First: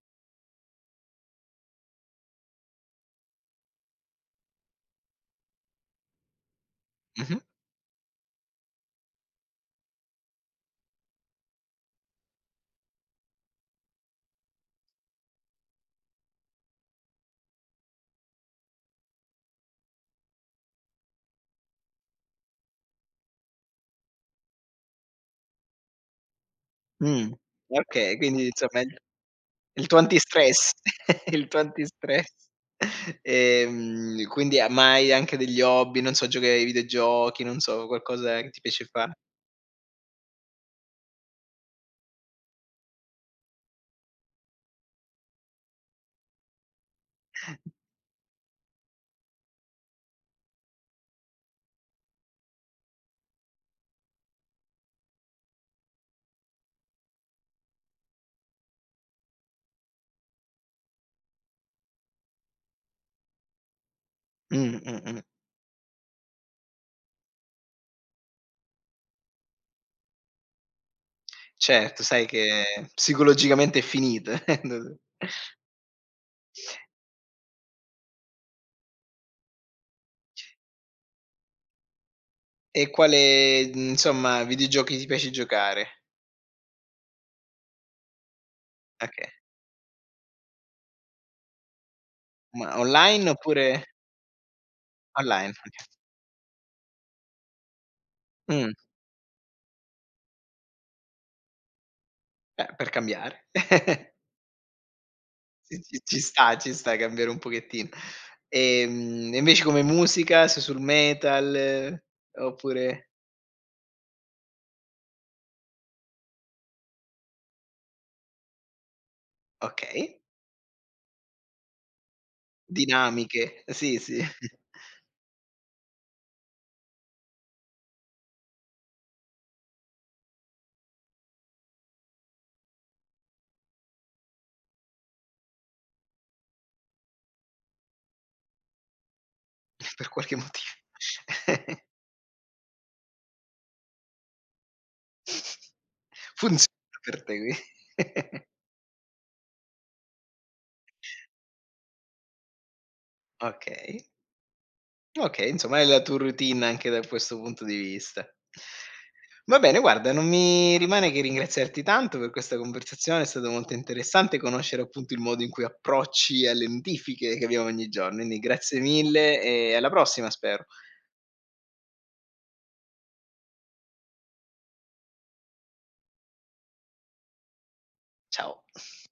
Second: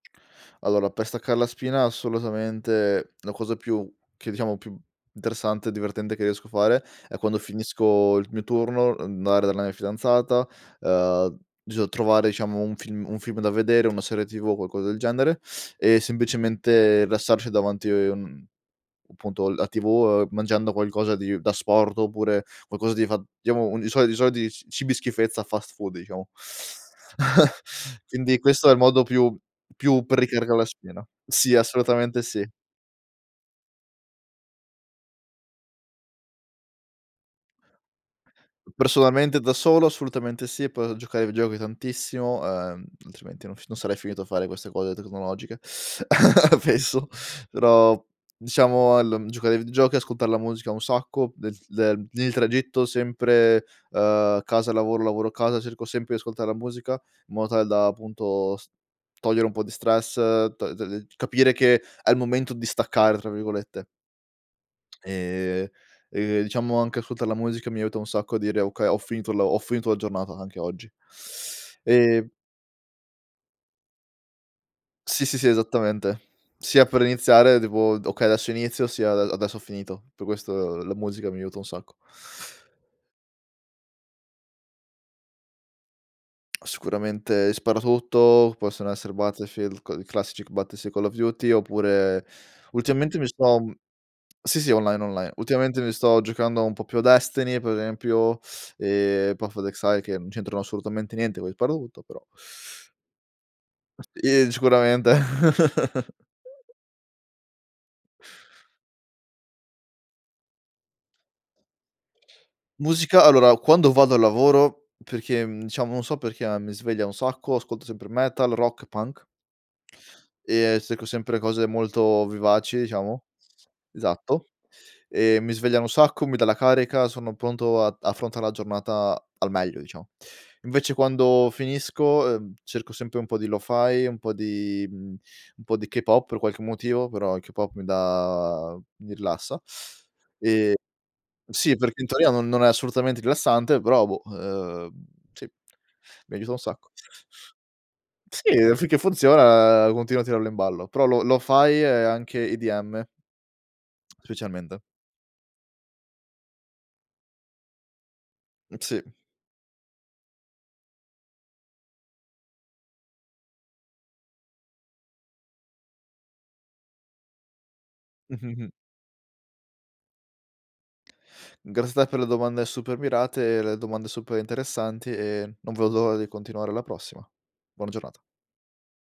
Allora per staccar la spina, assolutamente, la cosa più che diciamo più interessante e divertente che riesco a fare è, quando Mh-mh. finisco il mio turno, andare dalla mia fidanzata, uhm, bison trovare diciamo un film un film da vedere, una serie tv o qualcosa del genere e semplicemente rilassarci davanti, mhmm, appunto la tv, uhm, mangiando qualcosa di d'asporto oppure qualcosa di fa [unintelligible] di solito i soliti ci cibi schifezza, fast food diciamo. Mh, okay, Quindi quindi questo è il insomma è il modo più il tuo più per ricaricar la antistress, spina. il Sì, tuo assolutamente antistress. sì. Ehm, quindi ma hai anche degli hobby, non so giochi ai videogiochi, non so qualcosa che ti piace fa Personalmente da solo assolutamente sì, poi giocare ai videogiochi tantissimo, ehm, altrimenti non f non sarei finito a fare queste cose tecnologiche spesso. Però al diciamo giocare ai videogiochi, ascoltar la musica un sacco del del il tragitto sempre, uhm, casa lavoro, lavoro casa, cerco sempre di ascoltare la musica, in modo tale da appunto s togliere un po' di stress, t t capire che è il momento di "staccare", tra virgolette. Mh, mh, mh. Ehm, e diciamo anche ascoltar la musica mi aiuta un sacco a dire: "Okay, ho finito la ho finito la giornata anche oggi." Certo sai Ehm che psicologicamente è finita [unintelligible] Sì, sì, sì esattamente, sia per iniziare devo d: "Okay adesso inizio sia a adesso ho finito." Per questo la musica mi aiuta un sacco. E quale, insomma, videogiochi ti piace giocare? Ah, sicuramente i sparatutto, possono essere Oka Battlefield c i classici c Battle sì Call of Duty oppure Ma ultimamente mi online, sto oppure Sì, sì online, online, Online, ultimamente oka mi sto giocando un po' più a Destiny per esempio Mh. e [unintelligible] che non c'entrano assolutamente niente, coi sparatutto però Beh per cambiare. Sì sicuramente. Sì, sì ci sta, ci sta cambiare un pochettino. Ehm, e invece come musica, sei sul metal, oppure Musica allora quando vado al lavoro, perché mhmm, diciamo non so perché ma mi sveglia un sacco, ascolto sempre metal, rock, punk Okay. e cerco sempre cose molto vivaci, diciamo, Dinamiche, sì, sì. esatto. E mi svegliano un sacco, mi dà la carica, sono pronto ad affrontare la giornata al meglio, diciamo. Invece quando finisco, uhm, cerco sempre un po' di lo-fi, un po' di un po' di K-pop per qualche motivo però il K-pop mi dà mi rilassa. Per qualche moti E sì, perché in teoria no non è assolutamente rilassante, però boh, uhm sì, mi aiuta un Funziona sacco. per te qui Sì finché funziona continuo a tirarlo in ballo, però lo lo-fai e anche IDM. Okay. Specialmente. Okay, insomma hai la tu routine anche da questo punto di vista. Mh, sì. Va bene guarda non mi rimane che ringraziarti tanto per questa conversazione, è stato molto interessante conoscere appunto il modo in cui approcci alle notifiche, che abbiamo ogni giorno, indi grazie mille e alla prossima spero. Grazie a te per le domande super mirate e le domande super interessanti e non vedo l'ora di continuare alla prossima. Buona giornata. Ciao.